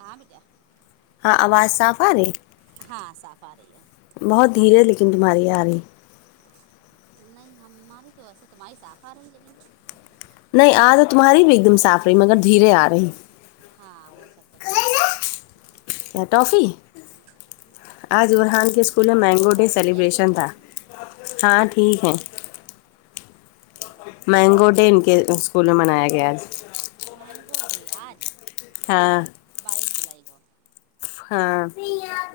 ہاں بٹ ہاں آواز صاف آ رہی ہے ہاں صاف آ رہی ہے بہت دھیرے ہے لیکن تمہاری آ رہی نہیں ہماری تو ویسے تمہاری صاھ آ رہی ہے نہیں نہیں آج تمہاری بھی ایک دم صاف رہی مگر دھیرے آ رہی ہاں ہو سکتا تھیرے آ رہی ہے ٹافی آج برحان کے اسول اسکول مینگو ڈے اور بھیا ٹھیک سیلیبریشن تھا ہے ہاں ٹھیک ہے اچھا مینگو ڈے ان کے اسکول میں منایا گیا ہے مینگو ڈے آج ہاں بائیس جولائی گ ہاں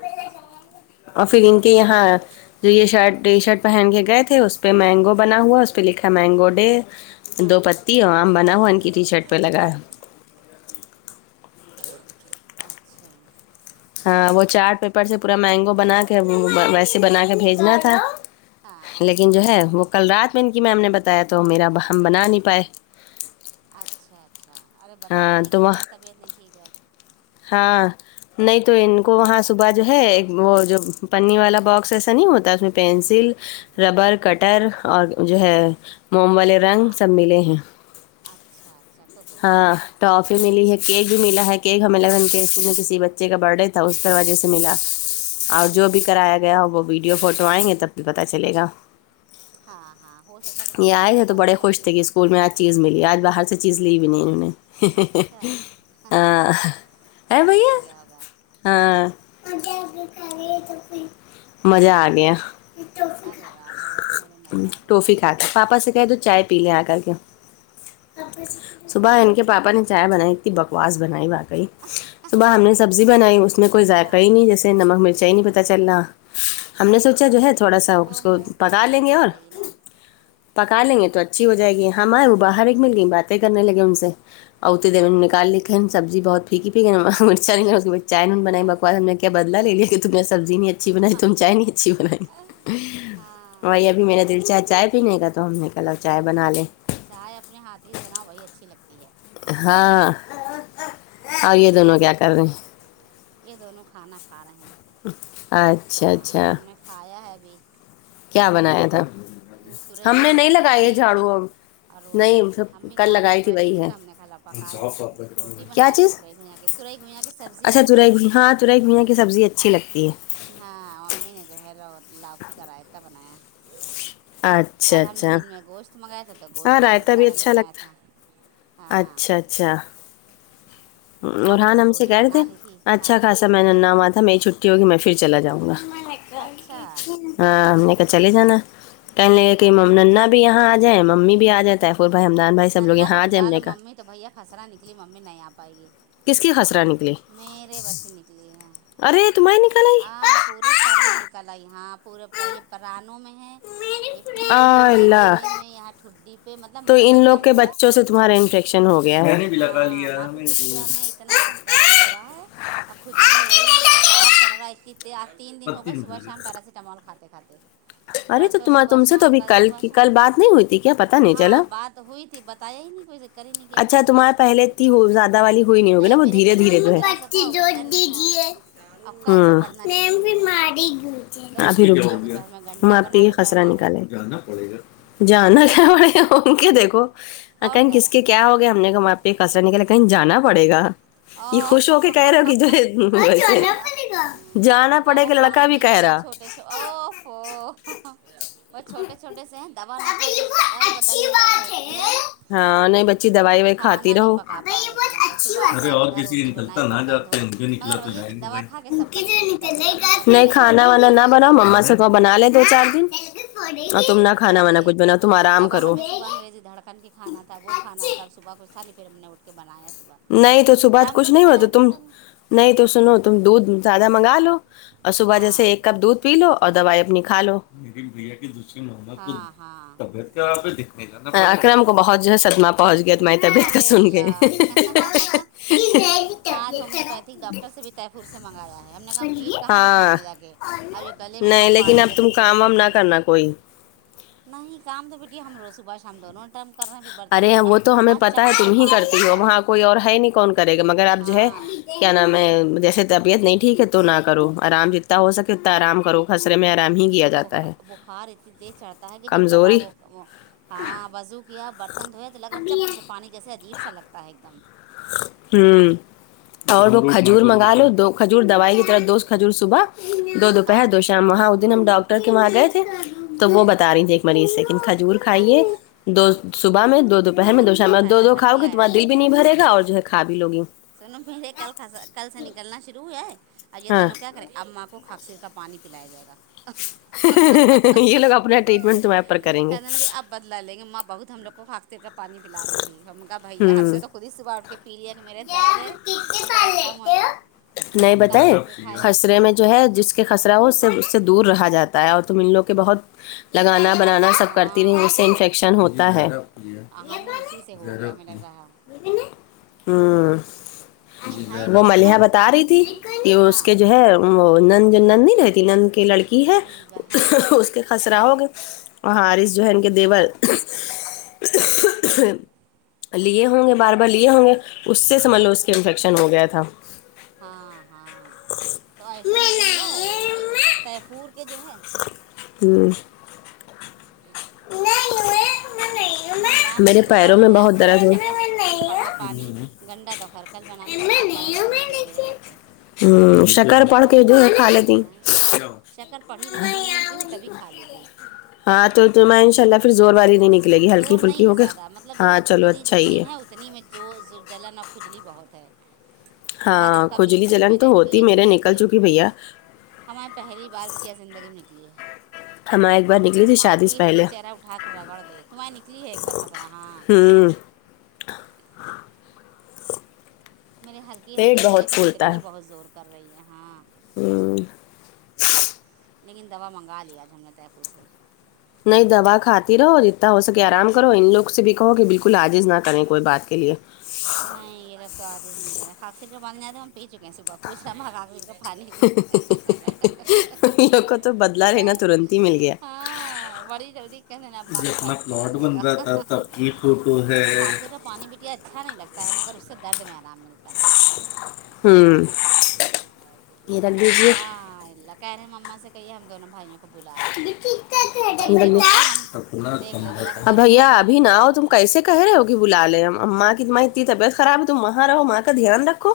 اچھا اور پھر ان کے یہاں جو یہ شرٹ یہ شرٹ پہن کے گئے تھے اس پہ مینگو بنا ہوا اس پہ لکھا مینگو ڈے ہاں دو پتی ہو آم بنا ہوا ان کی ٹی شرٹ پہ لگا ہے اچھا ہاں وہ چارٹ پیپر سے پورا مینگو بنا کے ویسے بنا کے بھیجنا تھا ہاں لیکن جو ہے وہ کل رات میں ان کی میم نے بتایا تو میرا ہم بنا نہیں پائے اچھا اچھا ارے بتا د ہاں دیی کہ تو وہ وہیں طبیعت نہیں ٹھیک ہے ہاں نہیں تو ان کو وہاں صبح جو ہے ایک وہ جو پنی والا باکس ایسا نہیں ہوتا اس میں پینسل ربر کٹر اور جو ہے موم والے رنگ ہاں سب ملے ہیں اچھا اچھا تو پھر ٹھیک ہاں ہے ٹافی ملی ہے کیک بھی ملا ہے کیک ہمیں لگن کے اسکول میں کسی بچے کا برت ڈے تھا اس کی وجہ سے ملا اور جو بھی کرایا گیا ہو وہ ویڈیو فوٹو آئیں گے تب بھی پتا چلے گا ہاں ہاں ہو سکتا ہے کسی یہ آئے بچے کا تھے تو برتھ بڑے ڈے ہو خوش تو تھے کہ کیک اسکول میں چیز ملی آج باہر سے چیز لی بھی نہیں انہوں اچھا نے ارے خوش بھیا ہو گیا ہوگا ہاں مزہ آ گیا ارے واہ بھیا کو میرے مزہ آ گیا ہے ٹوفی کھا پاپا سے کہ تو چائے پی لے آ کر کے صبح ان کے پاپا نے چائے بنائی تھی بکواس بنائی واقعی صبح ہم نے سبزی بنائی اس میں کوئی ذائقہ ہاں ہی نہیں جیے نمک مرچائی نہیں پتا پت چل رہا ہم نے سوچا جو ہے تھوڑا سا وہ اس کو منہ کا پکا ٹیسٹ لیں گے نہیں اور صحیح نا پکا لیں گے تو اچھی ہو جائے گی ہماں آئے وہ باہر ایک ہاں مل گئی باتیں کرنے لگے ان سے اور اتتے دیر ہاں نکالیک ہےن سبزی بہت پھیکی پ ہے مرچائے بن ہاں بکو کیا بدلا لے لیا ت تو میں سبی نہیں اچ بنائی تم چائے نہیں اچھی بائی ہاں اورائی ابھی میں نے دل چائے چائے پی ن کا تھا تو ہم نے کہہ ل چائے بنا لیں چائے اپنے ہاتھی سے بناؤ وہی اچھی لگتی ہے ہاں اور یہ دونوں کیا کر رہے ہیں یہ دونوں کھانا کھا رہے ہیں اچھا ہاں اچھا ہم نے کھایا ہے بھی کیا بنایا تھا تورئی ہم نے گیااں کی نہیں لگائی ہے سبزی جھاڑو اور روٹی نہیں سب امی کل کاٹ کے لگائی بیٹھی تھی وہی ہے تو ہم نے کھال پکائے روٹی کیا بنا لی چیز گ کے ت توئی گئییاں سبزی اچھا اور روٹی تورئی ہاں تورئی گھیہ کے سبزی اچھی لگتی ہے ہاں امی نے جو ہے لو لؤکی کا رائتا بنایا اچھا کل ہم نے اچھا دن میں گوشت منگایا تھا تو ہاں گوشت آلوق رائتا بھی سالن اچھا بنایا تھا لگتا ہاں اچھا اچھا شام کو ررحان پھر ہم سے روٹی کہہ رہے تھے بنا لی تھی اچھا ہاں خاص ب میں ن ہوا تھا میری چھٹی ہوگی میں پھر چلا جاؤں گا اچھا ہاں ہم نے کا چلے جانا کہنے ل کہ ہاں نا بھی یہاں آ جائے ممی بھی آ جائے تخو بائی ہممدان بائی سبوگ ہیںاتھ ب لا لو ممی تو بھیا خسرہ نکلی ممی نہیں آ پائے گی کس کی خسرا نکلی میرے بچے نکلی ہیں ارے تمہے نکلے پورے سر میں نکل آئی ہاں پورے یہ پرانوں میں ہے یہ آ پیٹھ میں ہے اللہ گلے میں اں ٹھڈی پہ مطلب تو منہ پہ ان لوگ کم کے ہے بچوں سے تمہارا انفیکشن ہ ہو گیا ہے ہاں ہماں پ کچھ کیا میں اتنا سب درد ہو رہا ہے اور کھجلی ہو رہی بخار چڑھ رہا ہے ا ت تین دن ہو گئے صبح شام پیراستا مول کھاتے کھاتے ارے تو پرسوں تم صبح تم سے تو شام ابھی کل صبح کی شام کل بات نہیں ہوئی تھی کیا پتہ نہیں چلا ہاں بات تو ہوئی تھی بتایا ہی نہیں کوئی سے ہی نہیں کیا پھر اچھا ہم تمہارے پہلے نے اتنی زیادہ والی ہوئی ہوگی نا نہیں وہ میرے دھیرے چہرے دھیرے پہ ذرا سا تھا وہ گردن میں تھا الو [unintelligible] تو ہم ہبھی نے پھر رک کل دوپہر میں گنڈا آپ پ بنا ہی کے خسرہ پہنا ہے نکالے پے گا جانا پڑے گا ا کے دیکھو آ کون کہیں کہہ کس کے رہا کیا ہو گیا ہم نے کو وہاں پہ کسرا نکلا کہیں جانا پڑے گا یہ خوش او ہو کے کہرے کی جو جانا پڑے کہ لڑکا بھی کہہ رہا اف وہ چھوٹے چھوٹے سے دوا نہ کھاؤ تو اس کا در بدن میں درد ہوتی ہے ہاں نہیں بچی دوائی وائی کھاتی کھانا نہیں رہو پکا پا رہے سمجھ لو صبحٹ ا انہھر روٹی بنائی برتن دھو مگر وہی ہے کہ دوا کھا کے سب کر لیں گے درد کم ہو جاتا نہیں کھانا وانا نہ بناؤ مما سے تو بنا لے دو چار دن اور تم نہ کھانا ارے وانا کچھ بناؤ بیٹی تم آرام دوا کرو ہمیں صبح انگریزی دھڑکن کی کھانا تھا وہ کھانا تھاب صبح کو سا نہیں پھر ہم نے اٹھ کے بنایا تھا صبح نہیں تو صبحات شام کو کچھ بھی نہیں ہوتا بنایا تم سر نہیں تو سنو تم دودھ زیادہ منگا لو اور صبح جیسے ہاں ایک کپ دودھ پی لو اور دوائیں اپنی کھا لو دنے ہاں ہاں اکرم کو بہت جو ہے سدما پہنچ گیا تمہاری طبیعت کا ارے سن کہ اللہ ہ [unintelligible] آج ہومیو پیتھک ڈاکٹر سے بھی طٹییفور سے منگایا ہے ہم نے کہا ہم پیٹ کہاں دکھائیں ہاں گے جا کے اورب یہ گلے میں ماں نہیں لیکن پانی اب جیسے تم چوٹے کام وام چھوٹے ہیں کرنا نہ کوئی نہیں کام تو بیٹی ہم روز صبح شام دھونوں ٹائم کرنا پھر برتن ارے دھونا وہ تو ہمیں ماں پتا ہے چپ سے تم ہی پانی کرتی ہو لگتا ہے وہاں کوئی اور ہے نہیں کون کرے گا مگر آپ جو ہے ہاں کیا نام ہے جیسے طبیعت نہیں ٹھیک ہے تو نہ کرو آرام جتنا ہو سکے اتنا آرام کرو خسرے میں آرام ہی کیا ب جاتا ہے بخار اتنی تیز چڑھتا ہے کہ جب دوا کمزوری وہ ہاں وضو کیا برتن دھوئے تو لگ رہا ہے چپ سے پانی جیسے عجیب سا لگتا ہے ایک دم ہوں اور وہ کھجور منگا لو دو کھجور دوائی کی طرف دوست کھجور صبح دو دو ہاں پہے دو وہاں دن ہم ڈاکٹر کے وہاں گئے تھے تو وہ بتا رہی تھھی ایک مریض سےن کھجور کھائیے اچھا دو ہاں صبح میں دو دوپہر میں کھجور دو پٹیا شام دو فائدہ دو کھاؤ کرتی ہے گے تمہا آئرن دل بھی نہیں بھرے گا اور جو کھا بھی لوگیوں [inaudible] سن میرے کل خاسا کل سے نکلنا شرو ہویا ہے اجے ہاں توں کیا خے اماں کو کھااکسیر کا پانی پلایا جائے گا [inaudible] یہ لوگ اپپنار ٹریٹمینٹ [inaudible] کہنے لگی اب بدلا لیں گے ماں بہت ہم لوگ کو پھانکتی کر پانی پلا رہی تھی ہما بھیا ہم ہوں نے تو خود سواڑ کے [inaudible] پی لیا کہ میرے درد ہے تو درد کم ہو جائے وہ نہیں نکہ سینک کے بتائیں کھایا خسرے ہ میں جو ہے جس کے [inaudible] خسرا ہو اس سے اس سے دور رہا جاتا ہے اور تم لو کہ بہت لگانا تو بنانا بیٹی سب کرتی رہی ہاں اس سے انفیکشن ہوتا ہے ہمیں اسی سے ہو گیا ہمیں لگ رہا ہے ہوں یہ وہ میرے ملحا کم بتا رہی تھی ہاں کہ اس ہاں کے جو ہے وہ نن جو نند نہیں رہتی نن کی لڑکی ہے شیبہ ہاں ہاں اس کے [inaudible] ہسرا ہوگے وہاںرس جو ہے ان کے دیور [inaudible] ہاں لیے ہوں گے بار بار لیے ہوں گے اس سے سبھ ہاں لو اس کے انفیکشن ہو گیا تھا ہاں ہاں تو ایسے ہی تو ہوا ہے ان کے تیفور کے جو ہے [inaudible] ہوں ہمدان کے میرے دیکھو پیروں کم میں رہے اب بہت ہم نے درد ہو شکر [inaudible] پڑھا پانی گنڈا دو خرکل بنا پہنا بڑھ رہے ہیں دھیرے دھیرے کر کے [inaudible] ہ شکر پڑ کے جو ہے کھا لیتی چکر پڑی تھی جب ان لوگ تھے تھے تبھی کھا لی تھی ہاں تو میں ان شاء اللہ پھر زور وار ہی نہیں نکلے گی ہلکی زور پھلکی نہیں ہو ہے کے زیادہ مطلب جو ہاں ہے چلو کھجلی اچھا ہی جتنی ہے اتنی میں جو جلن کھجلی بہت ہے اکا ہاں دککا بیچ کھجلی بیچ جلن میں تو ج ہوتی پیٹ میرے میں نکل پیٹ چکی میں بھیا [inaudible] ہماری پہلی بار بٹیا زندگی میں نکلی ہے ہم ایک بار نکلی تھی مار شادی سے پیٹ دل پہلے چرہ اٹھا کر رگڑ دے تمہیں نکلی ہے ایک بار خسرا ہاں ہین [inaudible] میرری ہلکی پیٹ ہلکی ہے بہت لیکن اتنی ہی بہت زور کر رہی ہے ہاں ہ [inaudible] لیکن دوا منگا لیا آج ہم نے طے پور سے نہیں دوا کھاتی رہو جتنا ہو سکے آرام کرو ان لوگ سے بھی کہو کہ بالکل کللاجز نہ کریں کوئی بات کے لیے نہیں یہیرب تو آجز نہیں کرے کاااکصر کے بارنے آد ہم پی چکے ہیں صبح پوھ رہایر کا [inaudible] پانی ان لوگ کو تو بدلہ لینا ترنت ہی مل گیا [inaudible] ہاں بڑی جلدی کہ نے اا کو پائ پ ل ج گا وہ حادثے کا پانی بٹیا اچھا نہیں لگتا ہے مگر اس سے درد میں آرام ملتا ہے ہوں یہ رکھ دیجیے ہ [inaudible] کہہے ہیں اما سے کہیے ہم دونوں بھائیوں کو بلا لیں بہلے ہو رہے ہو ہم دیکھ لو ذرا کہ ا دونوں بھیا بھائی جانے ابھی کو نہ تیار ہو تم بیٹھے ہیں کیسے [inaudible] کہہ رہے ہو کہ بلا لے ہم ماں کیاں دیکھو اتنی طبیعت خراب ہے تم وہاں رہو ماں کا دھیان رکھو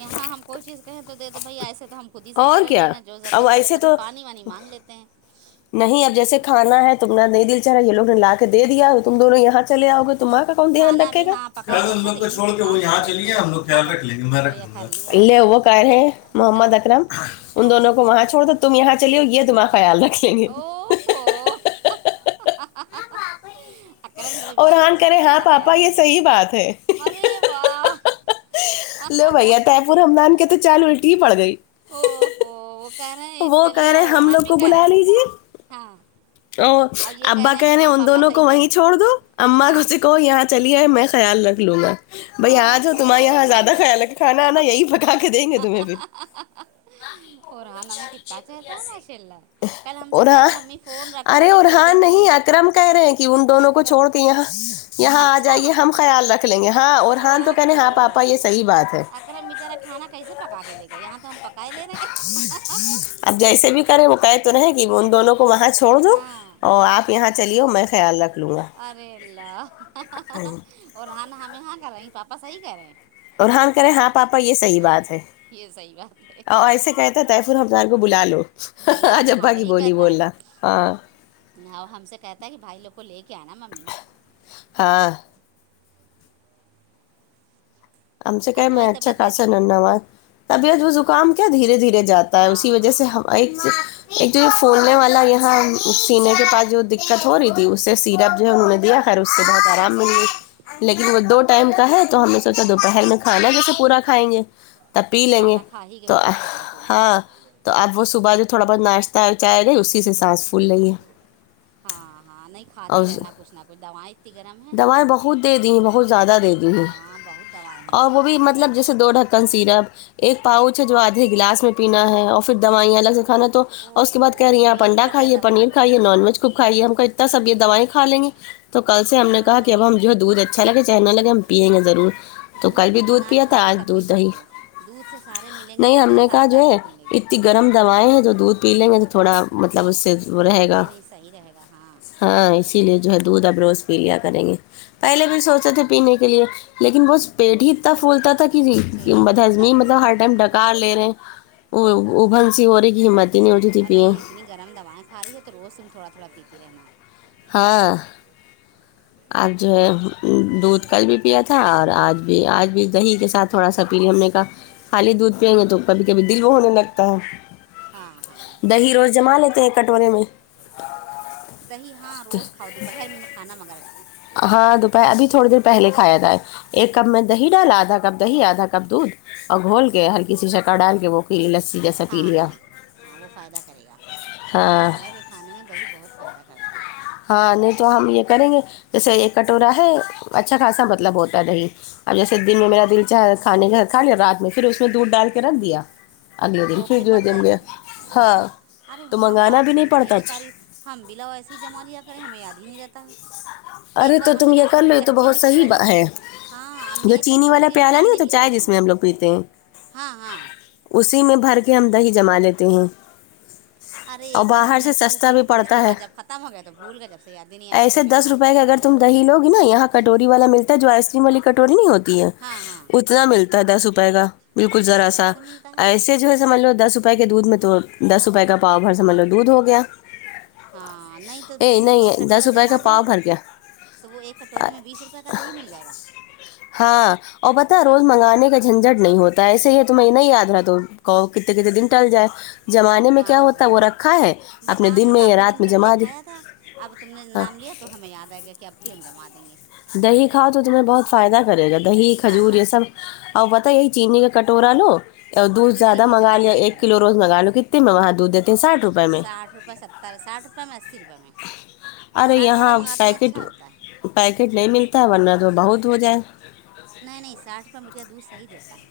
یہاں ہم کوئی چیز کہیں تو دے دو بھیا ایسے تو ہم خود ہی سب اور کریں کیا لینا جو اب ضرورت پڑے ایسے کبھی تو پانی وانی مانگ لیتے ہیں نہیں اب جیسے کانا ہے تمہ نہیں دل چ رہا یہ لوگ نے لا کے دے دیا تم دونوں یہاں چل آؤ گے تم آگ دھیان کھانا رکھے بھی گ ہاں پکا کے خل ہم رکھا تھا لگ کو انہیں چھوڑ کے وہ سمدان سے یہاں کہا کہ چلیے بھیا ہم تم لگ اٹھا خیال لو رکھ لیں گے میں تو رکھ یہ لوںا کر آئے لے وہ ہیں قر ہیں ہاں محمد اکرم ان ہاں دونوں کو وہاں چھوڑ دو تم یہاں چلی ہو یہ تمہارا خیال رکھ [inaudible] او فو [inaudible] اکرم تو بھائی اور بہت ہان اچھی کرے تری ہاں میرا [inaudible] رکھ پاپا یہ ل صحیح بات ہے ہرے واہ ہ ہ ہ [inaudible] رمدان کے تو چال الٹی ہی پڑ گئی [inaudible] ا پو وہ کہہ رہے ہیں وہ چلیے کہہ رہے ہم لوگ ارحان بھی کہ رہے ہاں [unintelligible] او اور یہ کہہ ابا رہے ہیں کہ کہنے ہاں ان پاپا دونوں صحیح کو کہہ وہیں رہے چھوڑ ہیں دو اما ہاں کسی کو یہاں چلیے میں خیال رکھ لوں گا بھ آج ہو اوفو تمہارے یہاں زیادہ ماشاء خیال ہے کہ اللہ کھانا ہےناا یہی پکا کے دیں گے تمہیں پھر قرآن ہمیں کتنا چتا ہے ماشاء اللہ کل ہم سے اور کہہ رہے ہاں ہیں ممی فون رکھو ارے میں تھوڑی دیر اوررحان نہیں فون دیکھوں گا اکرم کہہ رہے ہیں کہ ان دونوں کو اکرم چھوڑ کے یہاں یہاں آ اچھا جائیے ہم خیال رکھ لیں گے ہاں اور ہان تو کہنے ہاں پاپا یہ صحیح بات ہے ام بچارا کھانا کیسے پکا کے دے گا یہاں تو ہم پکا لے رہے ہیں [unintelligible] آپ جیسے بھی کریں وہ کہے تو رہ کہ ان دونوں کو وہاں چھوڑ دو ہاں اور آپ [unintelligible] یہاں چلی ہو میں خیال رکھوں ارے اللہ اور ہاں ہم ہاں کر رہے پاپا صحیح کر رہے ہیں ررحان کریں ہاں پاپا یہ صحیح بات ہے یہ صحیح بات ہے اور ایسے کہتے س طیف ال ہفدان کو بلا لو [unintelligible] بل ل آج ہاں ابا کی یہی بولی کہتا ہے بولنا ہاں [unintelligible] نہ وہ ہم سے کہتا ہے کہ بھائی لوگ کو لے کے آناا ممی [unintelligible] ہاں ہم سے اب کیا میں تمہاری اچھا طبیعت خاصا کیسی ہے انواز طبیعت و زکام کیا دھیرے دھیرے جاتا ہے اسی ہاں وجہ سے ہاں ایک ایک تو فوننے والا یہاں سینے کے پاس جو دقت ہو رہی تھی اس سے سیرپ جو ہے انہوں نے دیا خیر اس سے ہاں بہت آرام مل گئی لیکن وہ دو ٹائم کا ہے تو ہم نے سوچا ہاں دوپہر میں کھانا جیسے پورا کھائیں گے تب پی لیں گے کھانا کھا ہی گئے تو بیٹیا کھانا پینا ہاں تو اپ کو صبح سے تھوڑا بہت ناشتہ چائے نہیں اسی سے سانس پھول لیں گے ہاں ہاں نہیں کھاتی رہنا کچھ نہ کچھ دوائیں اتنی گرم ہیں دوائیں بہت دے دی ہیں بہت زیادہ دے دی ہیں ہاں بہت دوائیں ہیں اور وہ بھی نہیں مطلب جیسے دو ڈھک ن سیرپ ایک پاؤچ ہے جو آدھے گلاس میں پینا ہے اور پھر دوائیاں الگ سے کھانا [unintelligible] تو اور اس کے اوف بد کہہ ہو رہی ہیں آپ پیٹ انڈا بھر جائے کھائیے پنیر دوائیوں سے کھائیے نان ویج ک کھائیے ہم کو اتنا سب یہ دوائیں کا لیں گے تو کل سے ہم نے کہ اب ہم ہاں جو ہے دودھ اچھاگے چہنا لگے ہم پییں گے ضرور تو دودھ کل بھی بٹھیا نہ پیا اچھا تھا لگے آج تب بھی دودھ تو دہی پو دودھ سے سارے ملیں گے نہیں ہم نے ساری کہا جو ہے طاقتیں [inaudible] اتنی گرم دوائیں ہیں جو دودھ پی لیں گے تو تھوڑا مطلب اس سے رہے گا نہیں نہیں صحیح رہے گا ہاں ہاں اسی لیے جو ہے دودھ اب روز پی لیا کریں گے پہلے بھی سوچے تھے پینے کے لیے لیکن وہ پیٹ ہی اتنا پھولتا تھا کہ پیٹ پھولتا ہضمی تو مطلب ہوئے ہر گا ٹائم ہاں ڈکاار لے رہے ہیں ابن س ہو رہی کی مت [unintelligible] اور نہیں اتنی گرم دوائیں کھا رہی ہے تو روز تم تھوڑا تھوڑا پیتی رہنا ہاں آج جو ہے دودھ کل بھی پیا تھا اور آج بھی آج بھی دہی کے ساتھ تھوڑا سا پیے ہم نے کا خالی دودھ پیئیں گے تو کبھی کبھی دل وہ ہونے لگتا ہے ہاں ہاں دہی روز جما لیتے ہیں کٹورے میں دہی ہاں روز کھاؤ دوپہر میں کھانا مگر ہاں دوپہر ابھی تھوڑی دیر پہلے کھایا جائے ایک کپ میں دہی ڈالا آدھا کپ دہی آدھا کپ دودھ اور گھول کے ہلکی سی شکا ڈال کے وہ کی لسی جیسی ہاں ہاں ہاں وہ فائدہ کرے گا ہاں دوپہر کے کھانے میں دہی بہت فائدہ کرتا ہے ہاں نہیں تو ہم یہ کریں گے جیسے یہ کٹورا ہے اچھا خاصا مطلب ہوتا رہی اب جیسے دن میں ہاں میرا دل چاہ کھان کے کھا لیا رات میں پھر اس میں دودھ ڈال کے رکھ دیا اگلے دن وہ پھر دو بڑھ دن جائے گیا گا ہاں ارے تو ہاں منگانا بات بھی تو نہیں تم صحیح پڑتا بتا رہی ہو ہم بلا ایسے ہی جمع لیا کریں ہمیں یاد ہی نہیں رہتا ہے ایک ارے بار تو ہم تم نے جو یہ کر چھوٹی لو یہ تو کچی بہت مٹی صحیح والی ہے ہاں ا میں جو ایک چینی اچھی والا مٹی والی پیالہ ہانڈی ہوتا نہیں چائے لائی جس تھی میں ہم لوگ پیتے ہیں ہاں ہاں اسی میں بھر کے ہم دہی جما لیتے ہیں ارے اور ایک بار ہم باہر نے سے شروع سستا کیا بھی تھا اس پڑتا کے ہے بعد جب ختم ہو گیا تو بھول گیا جب سیادنیی آپ تم نے کہا تھا کہ اگر تم دہی ل گی نا یہاں کٹوری والا ملتا ہے جو آئس کریم والی کٹوری نہیں ہوتی ہے ہاں ہاں اتنا ملتا ہے دس روپے کا تو بالکل بہت ذرا سا ملتا ہے ایسے جو ہے سمجھ لو دس روپ روپ کے دودھ میں تو دس روپئے کا پاؤ بھر سے مان لو دودھ ہو گیا ہاں نہیں تو اے دودھ ایک نہیں کٹورا دس روپئے کا جما دیں گے پاؤ اگر بھر گیا تو وہ ایک کٹورے میں بیس روپے کا د ہی مل جائے گا ہاں اور بتا اگر روز منگانے کا جھنجٹ نہیں ہوتا ایسے ہی تمہیں نہیں یاد رہا تو کہ کتنے کتنے دن ٹل جائے وہ جمانے میں کیا ہاں ہوتا ہے وہ ہاں رکھا ہے اپنے بتا رہے ہیں دن میں یا کافی رات میں پہلے جما د کھایا تھا اب تم نے نام لیا تو ہمیں یاد آئے گا کہ آب بھی ہم جما دیں گے دہی کھؤ تو تمہیں بہت فائدہ کرے گا دہی کھجور ہاں یہ سب اور پتا یہی چینی کا کٹورا لو اور دودھ اسی زیادہ میں منگا جما لیا دیا ایک کریں کلو روز گے منگا لو کتنے میں وہاں دودھ دیتے ہیں ساٹھ روپئے میں آٹ رپ سات تر ساٹھ رپئے میں اسی روپئے میں ہم ارے ساٹھ والا یہاں منگاتے ہیں پیکٹ اچھا ہوتا ہے پیکٹ نہیں ملتا ہے ورنہ تو بہت ہو جائے نہیں نہیں ساٹھ روپئے میٹریا دورھحیح دیتا ہے